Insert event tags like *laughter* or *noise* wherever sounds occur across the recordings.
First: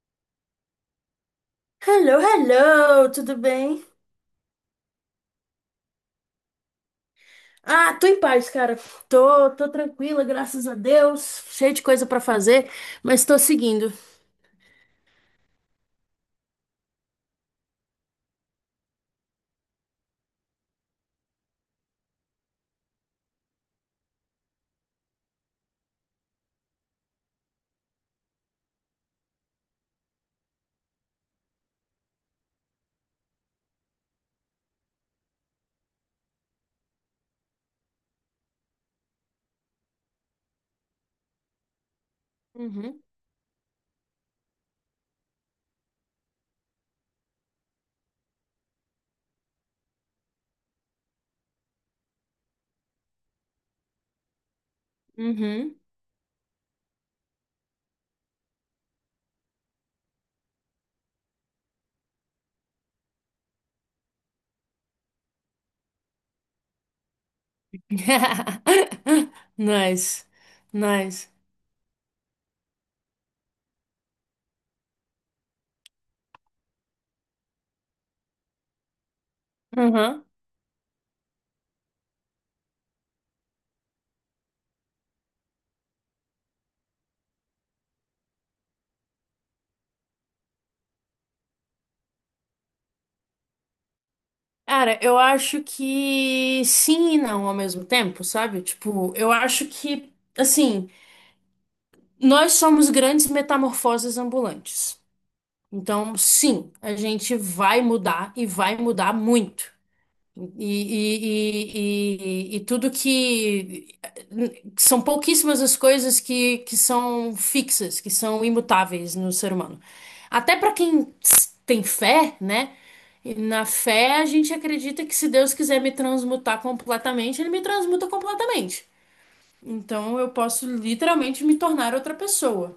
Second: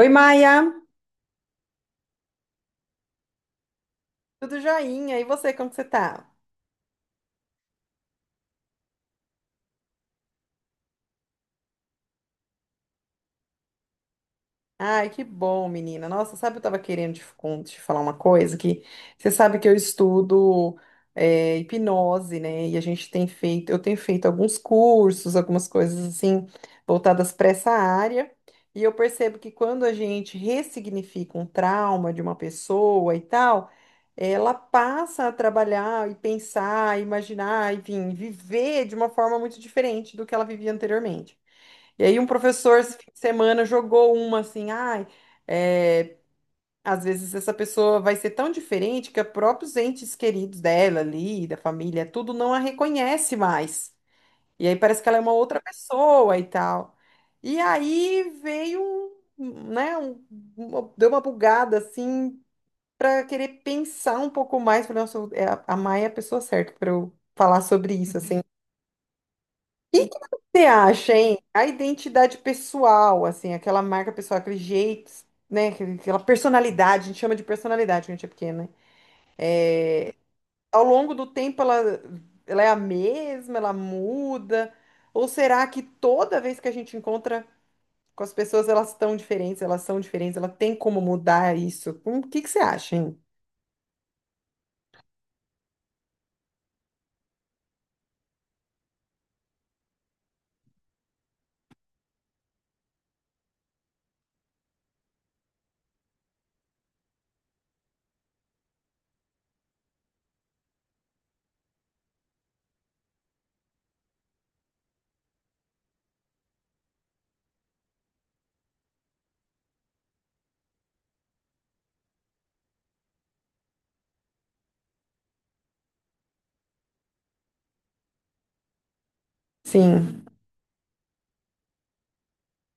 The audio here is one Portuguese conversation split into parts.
Oi, Maia, Hello, hello, tudo bem? tudo joinha? E você, como que você tá? Ah, tô em paz, cara. Tô tranquila, graças a Deus. Cheio de coisa pra fazer, mas tô seguindo. Ai, que bom, menina. Nossa, sabe, eu tava querendo te, te falar uma coisa que você sabe que eu estudo hipnose, né? E a gente tem feito, eu tenho feito alguns cursos, algumas coisas assim voltadas para essa área. E eu percebo que quando a gente ressignifica um trauma de uma pessoa e tal, ela passa a trabalhar e pensar, imaginar, enfim, viver de uma forma muito diferente do que ela vivia anteriormente. E aí um professor esse Uhum, fim de semana jogou uma assim, ai, é, às vezes essa pessoa vai ser tão diferente que os próprios entes queridos dela ali, da família, tudo não a reconhece mais. E aí parece que ela é uma outra uhum. pessoa e tal. E aí veio, um, né, deu uma bugada assim para querer pensar um pouco mais, falei, nossa, é a Maia é a pessoa certa para eu falar sobre isso, assim. *laughs* E que Nice, você acha, nice. hein? A identidade pessoal, assim, aquela marca pessoal, aquele jeito, né? Aquela personalidade, a gente chama de personalidade quando a gente é pequena, né? Uhum. Ao longo do tempo, ela é a mesma, ela muda? Ou será que toda vez que a gente encontra com as pessoas, elas estão diferentes, elas são diferentes, ela tem como mudar isso? O que que você acha, hein? Cara, eu acho que sim e não ao mesmo tempo, sabe? Tipo, eu acho que, assim, nós somos grandes metamorfoses ambulantes. Então, sim, a gente vai mudar e vai mudar muito. E, e tudo que. São pouquíssimas as coisas que são fixas, que são imutáveis no ser humano. Até para quem tem fé, né? E na fé, a gente acredita que, se Deus quiser me transmutar completamente, ele me transmuta completamente. Então Sim. eu posso literalmente me tornar outra pessoa.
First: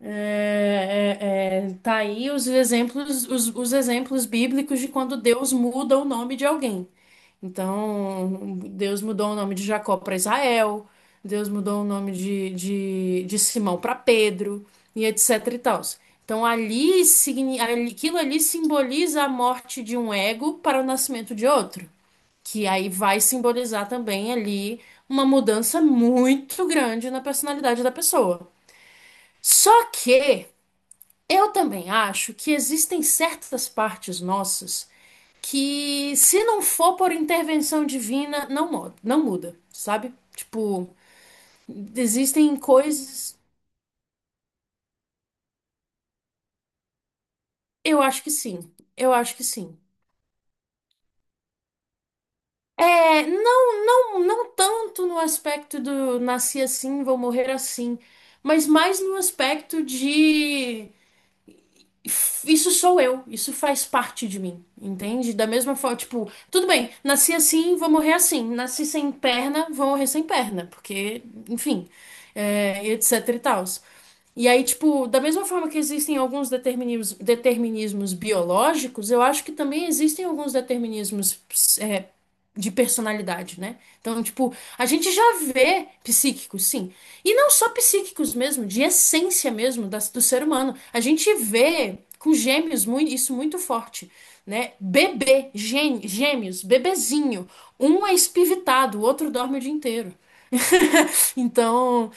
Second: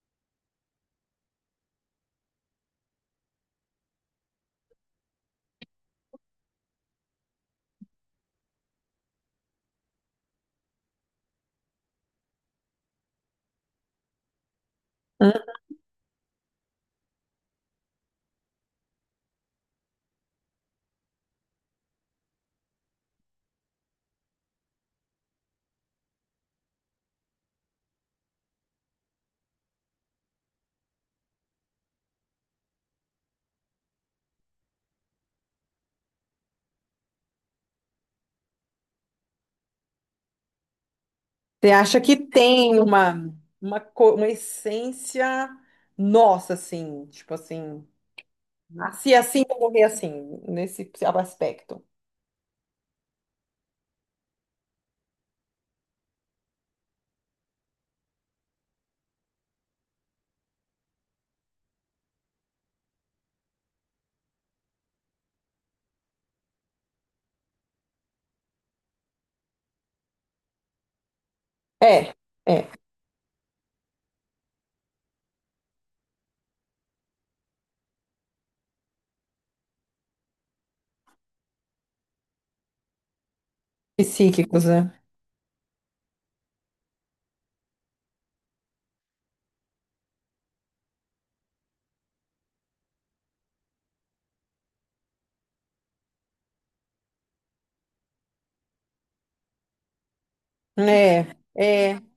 Tá aí os exemplos, os exemplos bíblicos de quando Deus muda o nome de alguém. Então, Deus mudou o nome de Jacó para Israel, Deus mudou o nome de, de Simão para Pedro, e Hum? etc e tal. Então, aquilo ali simboliza a morte de um ego para o nascimento de outro, que aí vai simbolizar também ali uma mudança muito grande na personalidade da pessoa. Só que eu também acho que existem certas partes nossas que, se não for por intervenção divina, não muda, sabe? Tipo, Você acha que existem tem coisas. uma, uma essência nossa, assim, tipo assim. Eu acho que sim. Nasci Eu acho assim, que vou sim. morrer assim, nesse aspecto. É, não tanto no aspecto do nasci assim, vou morrer assim, mas mais no aspecto de: isso sou eu, isso faz parte de mim, entende? Da mesma forma, tipo, tudo bem, nasci assim, vou morrer assim, nasci sem perna, vou morrer sem perna, porque, enfim, É, é. é, etc e tal. E aí, tipo, da mesma forma que existem alguns determinismos, determinismos biológicos, eu acho que também existem alguns determinismos, é, de personalidade, né? Então, tipo, Psíquicos, a né? gente já vê psíquicos, sim. E não só psíquicos mesmo, de essência mesmo do ser humano. A gente vê com gêmeos muito, isso muito forte, né? Bebê, gêmeos, bebezinho. Um é espivitado, o outro dorme o dia inteiro. *laughs* É, é. Então,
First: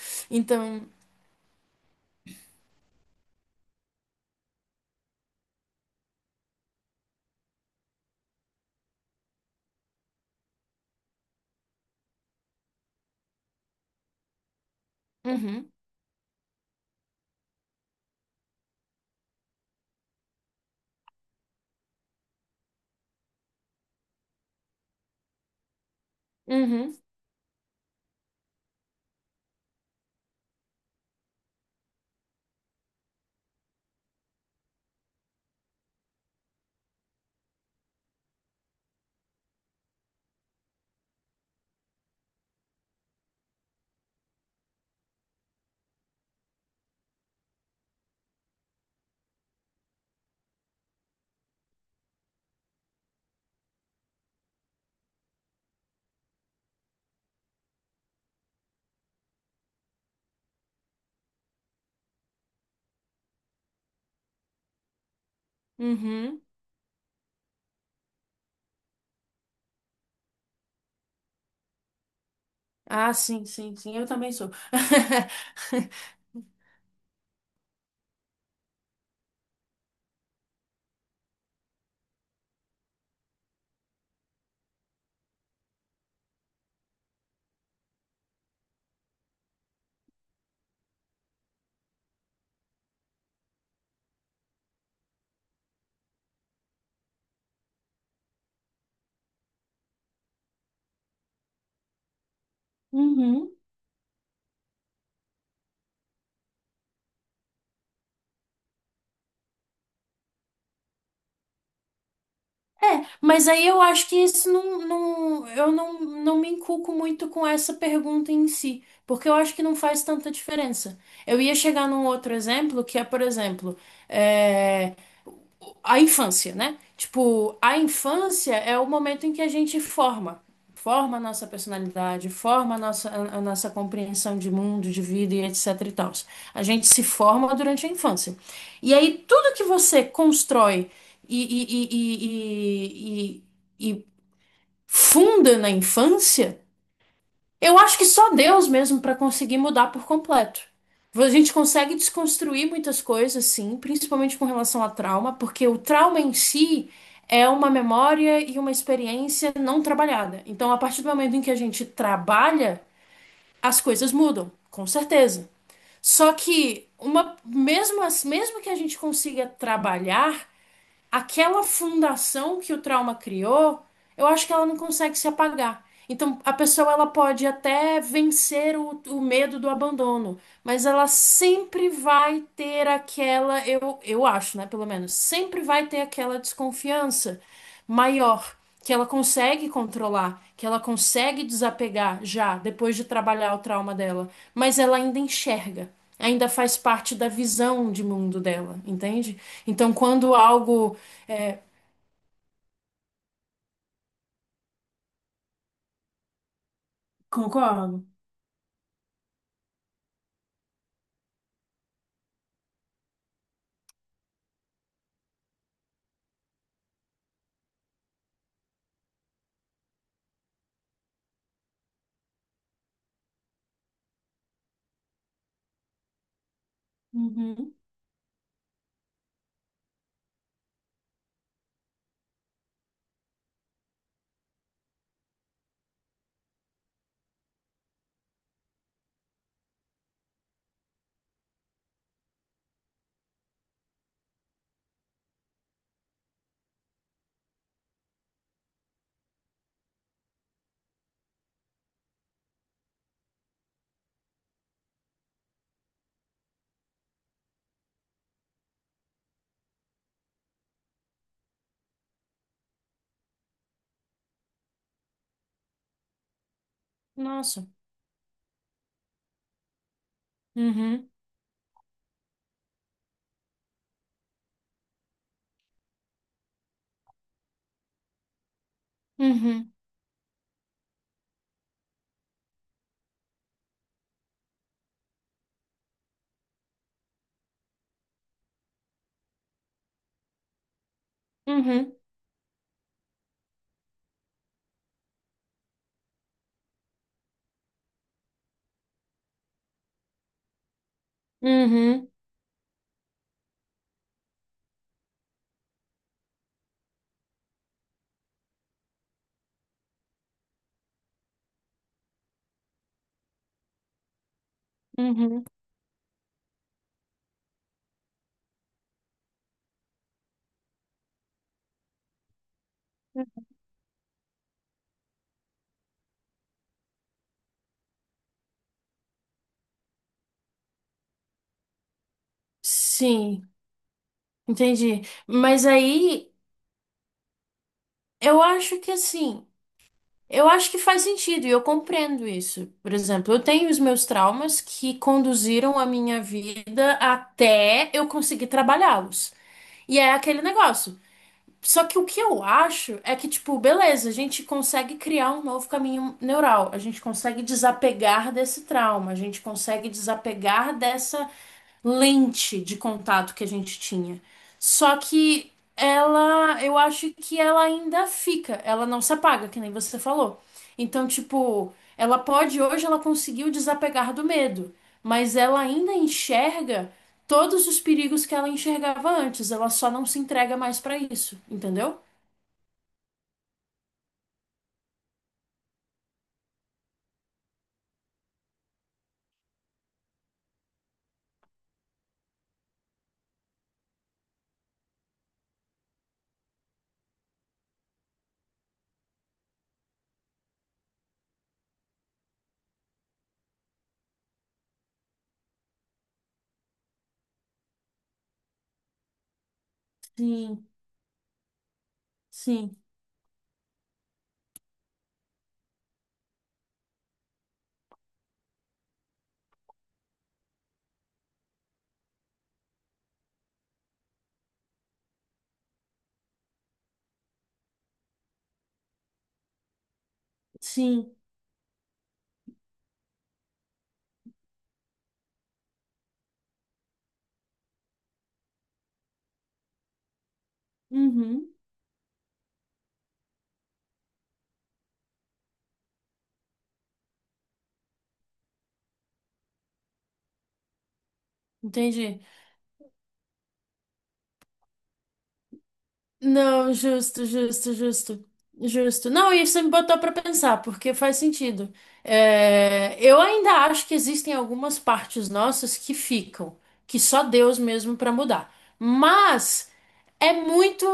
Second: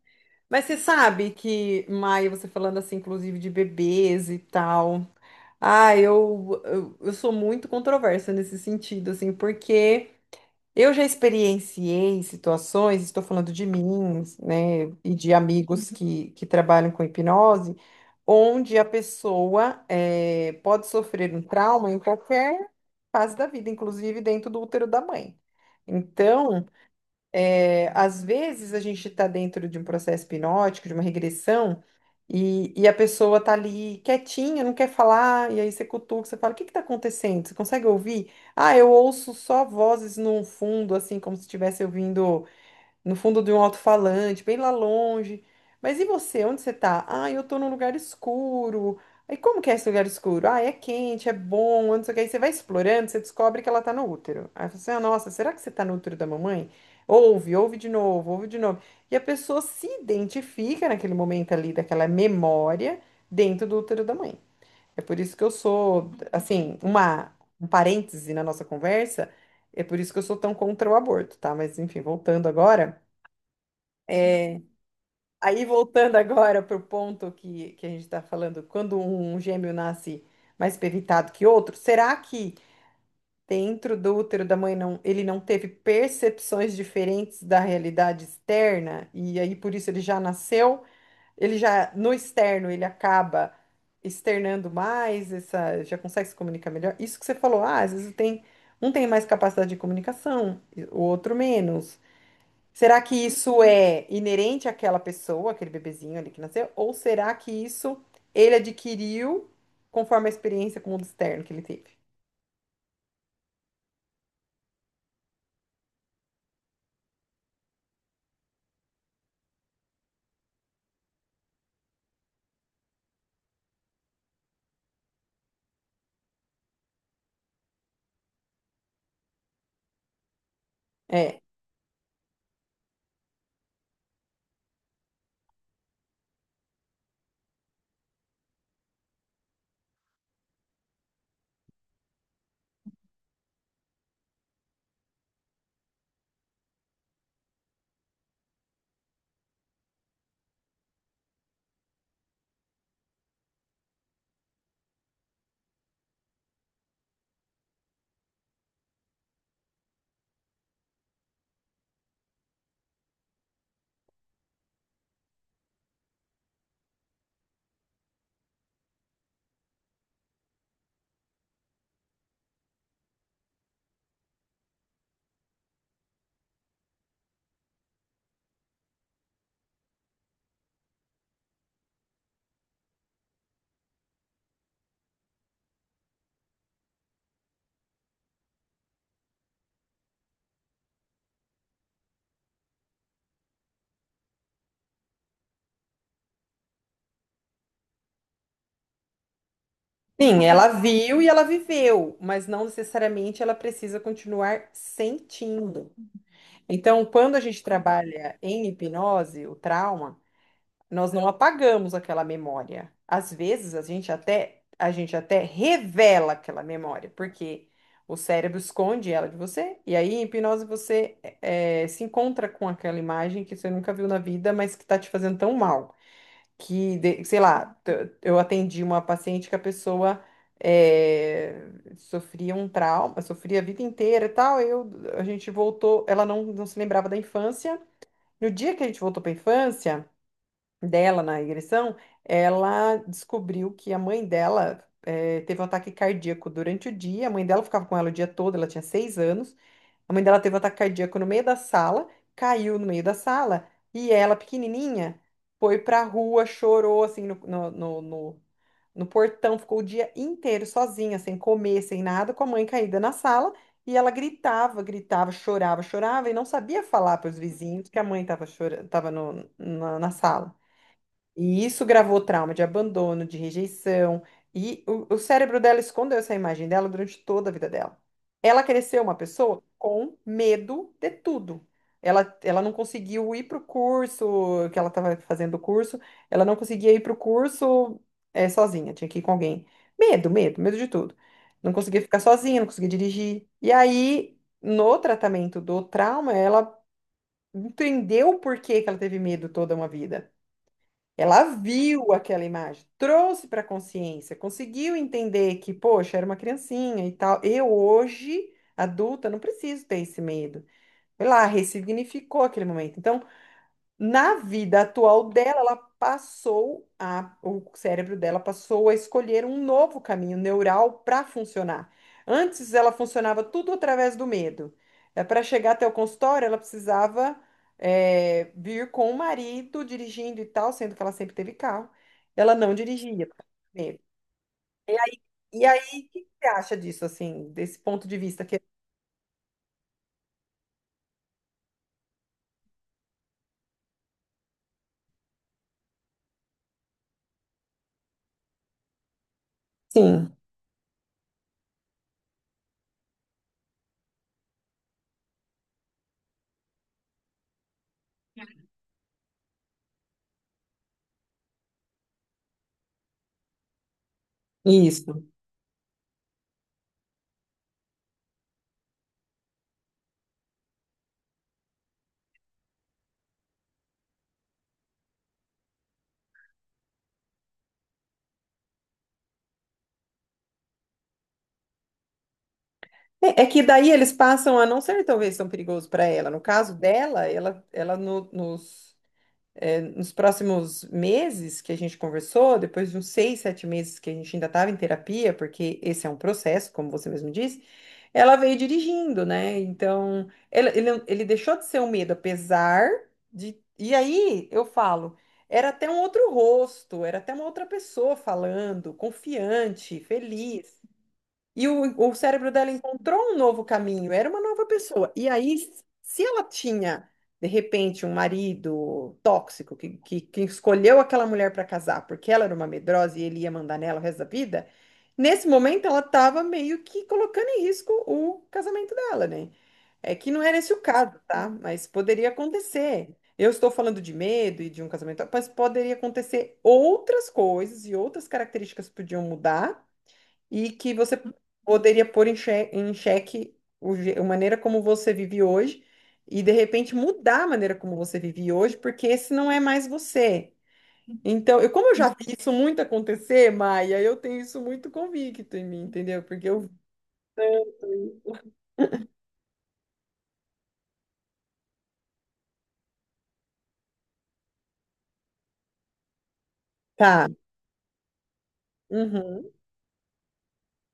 Mas você então, sabe que, Maia, você falando assim, inclusive de bebês e tal. Ah, eu sou muito controversa nesse sentido, assim, porque. Eu já experienciei situações, estou falando de mim, né, e de uhum, amigos que trabalham com hipnose, onde a pessoa pode sofrer um trauma em qualquer fase da vida, inclusive dentro do útero da mãe. Então, uhum, é, às vezes a gente está dentro de um processo hipnótico, de uma regressão, e a pessoa tá ali quietinha, não quer falar, e aí você cutuca, você fala, o que que tá acontecendo? Você consegue ouvir? Ah, eu ouço só vozes no fundo, assim, como se estivesse ouvindo no fundo de um alto-falante, bem lá longe. Mas e você? Onde você tá? Ah, eu tô num lugar escuro. Aí como que é esse lugar escuro? Ah, é quente, é bom, não sei o que. Aí você vai explorando, você descobre que ela tá no útero. Aí você, ah, nossa, será que você tá no útero da mamãe? Ouve, ouve de novo, ouve de novo. E a pessoa se identifica naquele momento ali, daquela memória, dentro do útero da mãe. É por isso que eu sou, uhum. assim, uma, um parêntese na nossa conversa, é por isso que eu sou tão contra o aborto, tá? Mas enfim, voltando agora. Ah, sim, sim, sim, eu também sou. É, aí voltando *laughs* agora para o ponto que a gente está falando, quando um gêmeo nasce mais pevitado que outro, será que dentro do útero da mãe não, ele não teve percepções diferentes da realidade externa? E aí por isso ele já nasceu, ele já no externo ele acaba externando mais, essa, já consegue se comunicar melhor? Isso que você falou, ah, às vezes tem, um tem mais capacidade de comunicação, e o outro menos. Será que Uhum. isso é inerente àquela pessoa, aquele bebezinho ali que nasceu? Ou será que isso ele adquiriu conforme a experiência com o mundo externo que ele teve? É, mas aí eu acho que isso eu não me inculco muito com essa pergunta em si, porque eu acho que não faz tanta diferença. Eu ia chegar num outro exemplo, que é, por exemplo, eh, a infância, né? Tipo, a infância é o momento em que a gente forma. Forma a É. nossa personalidade, forma a nossa, a nossa compreensão de mundo, de vida e etc e tal. A gente se forma durante a infância. E aí, tudo que você constrói e, e, e, e, e, e e funda na infância, eu acho que só Deus mesmo para conseguir mudar por completo. A gente consegue desconstruir muitas coisas, sim, principalmente com relação a trauma, porque o trauma em si é uma memória e uma experiência não trabalhada. Então, a partir do momento em que a gente trabalha, as coisas mudam, com certeza. Só que mesmo que a gente consiga trabalhar, aquela fundação que o trauma criou, eu acho que ela não consegue se apagar. Então, a pessoa, ela pode até vencer o medo do abandono, mas ela sempre vai ter aquela, eu acho, né, pelo menos, sempre vai ter aquela desconfiança maior, que ela consegue controlar, que ela consegue desapegar já depois de trabalhar o trauma dela, mas ela ainda enxerga. Ainda faz parte da visão de mundo dela, entende? Então, quando Sim, ela algo. viu e ela É... viveu, mas não necessariamente ela precisa continuar sentindo. Então, quando a gente Concordo. trabalha em hipnose, o trauma, nós não apagamos aquela memória. Às vezes a gente até revela aquela memória, porque o cérebro esconde ela de você, e aí em hipnose você se encontra com aquela imagem que você nunca viu na vida, mas que está te fazendo tão mal. Que, Uhum. Eu atendi uma paciente que a pessoa eh, sofria um trauma, sofria a vida inteira e tal. Eu, a gente voltou, ela não se lembrava da infância. No dia que a gente voltou para a infância, dela na regressão, ela descobriu que a mãe dela teve um ataque cardíaco durante o dia. A mãe dela ficava com ela o dia todo, ela tinha seis anos. A mãe dela teve um ataque cardíaco no meio da sala, caiu no meio da sala e ela, pequenininha, foi pra rua, chorou assim no portão, ficou o dia inteiro sozinha, sem comer, sem nada, com a mãe caída na sala. E ela gritava, gritava, chorava, chorava e não sabia falar para os Nossa. vizinhos que a mãe estava chorando, estava na sala. Uhum, E isso gravou trauma de abandono, de rejeição. E o cérebro dela escondeu essa imagem dela durante toda a vida dela. Ela cresceu uma pessoa uhum, com medo de tudo. Ela não conseguiu ir para o curso, que ela estava fazendo o curso, ela não conseguia ir para o curso sozinha, tinha que ir com alguém. Medo, medo, medo de tudo. Não uhum, conseguia ficar sozinha, não conseguia dirigir. E aí, no tratamento do trauma, ela entendeu por que que ela teve medo toda uma vida. Ela uhum, viu aquela imagem, trouxe para a consciência, conseguiu entender que, poxa, era uma criancinha e tal. Eu hoje, adulta, não preciso ter esse medo. Foi lá, ressignificou aquele momento. Então, na vida atual uhum. dela, ela passou a, o cérebro dela passou a escolher um novo caminho neural para funcionar. Antes ela funcionava tudo através do medo. Para chegar até o consultório, ela precisava é, vir com o marido dirigindo e tal, sendo que ela sempre teve carro. Ela não dirigia por causa Sim, do medo. entendi. E Mas aí, o que aí você acha disso, assim, desse ponto de eu vista que... acho que assim, eu acho que faz sentido e eu compreendo isso. Por exemplo, eu tenho os meus traumas que conduziram a minha vida até eu conseguir trabalhá-los. E é Sim, aquele negócio. Só que o que eu acho é que, tipo, beleza, a gente consegue criar um novo caminho neural, a gente consegue desapegar desse trauma, a gente consegue desapegar dessa lente de contato que a gente tinha. Só isso. que ela, eu acho que ela ainda fica, ela não se apaga, que nem você falou. Então, tipo, ela pode, hoje ela conseguiu desapegar do medo, mas ela ainda enxerga todos os perigos que ela enxergava antes. Ela só não se entrega mais pra isso, entendeu? É, é que daí eles passam a não ser talvez tão perigoso para ela. No caso dela, ela nos, é, nos próximos meses que a gente conversou, depois de uns seis, sete meses que a gente ainda estava em terapia, porque esse é um processo, como você mesmo disse, ela veio dirigindo, né? Então, ele deixou de ser um medo, apesar de. E aí eu falo, era até um outro rosto, era até uma outra pessoa falando, confiante, Sim, feliz. E o cérebro dela sim, encontrou um novo caminho, era uma nova pessoa. E aí, se ela tinha, de repente, um marido tóxico que escolheu aquela mulher para casar porque ela era uma medrosa e ele ia mandar nela o resto da vida, nesse momento ela estava meio que colocando em risco o casamento dela, né? É que não era esse o sim. caso, tá? Mas poderia acontecer. Eu estou falando de medo e de um casamento, mas poderia acontecer outras coisas e outras características podiam mudar e que você Uhum. poderia pôr em em xeque a maneira como você vive hoje e de repente mudar a maneira como você vive hoje, porque esse não é mais você. Então, eu, como eu já Entendi. vi isso muito acontecer, Maia, eu tenho isso muito convicto em mim, entendeu? Porque eu. Não, justo, justo, justo. Justo. Não, isso me botou pra pensar, porque faz sentido. É, eu ainda acho que existem algumas partes nossas que ficam, que só Tá. Deus mesmo pra mudar. Uhum. Mas é muito.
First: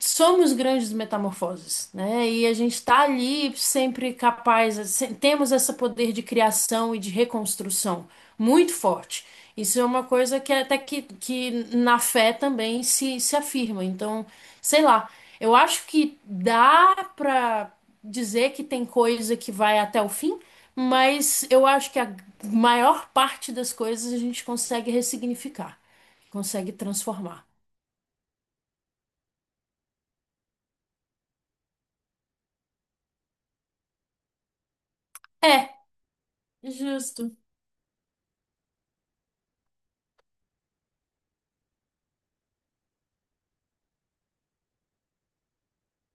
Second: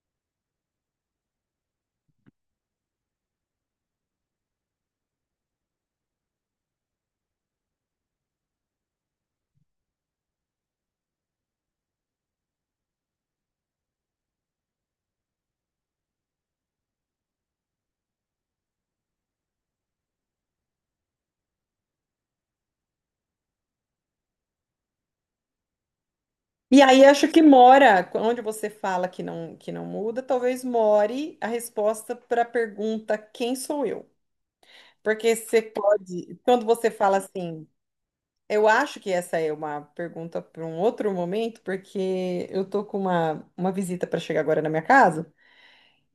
Somos grandes metamorfoses, né? E a gente está ali sempre capaz, temos esse poder de criação e de reconstrução muito forte. Isso é uma coisa que que na fé também se afirma. Então, sei lá, eu acho que dá para dizer que tem coisa que vai até o fim, mas eu acho que a maior parte das coisas a gente consegue ressignificar, consegue E aí acho que transformar. mora, onde você fala que não muda, talvez more a resposta para a pergunta quem sou eu? Porque você É, pode, quando você fala justo. assim, eu acho que essa é uma pergunta para um outro momento, porque eu tô com uma visita para chegar agora na minha casa.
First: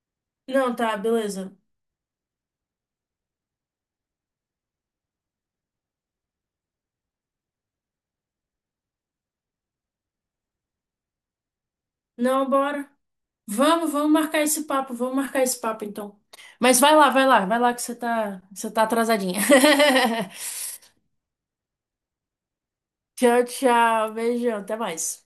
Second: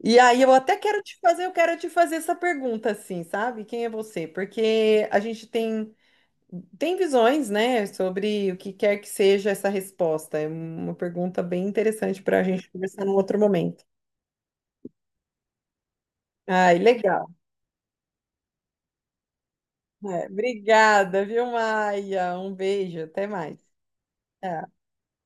E aí Não, tá, eu beleza. quero te fazer essa pergunta assim, sabe? Quem é você? Porque a gente tem visões, né, sobre o que quer que seja essa resposta. É uma pergunta bem interessante para a Não, gente bora. conversar num outro momento. Vamos marcar esse papo, vamos marcar esse papo então. Ai, Mas vai lá, legal. vai lá, vai lá que você tá atrasadinha. *laughs* É, obrigada, viu, Maia? Um beijo, até Tchau, mais. tchau, beijão, Tchau. até mais.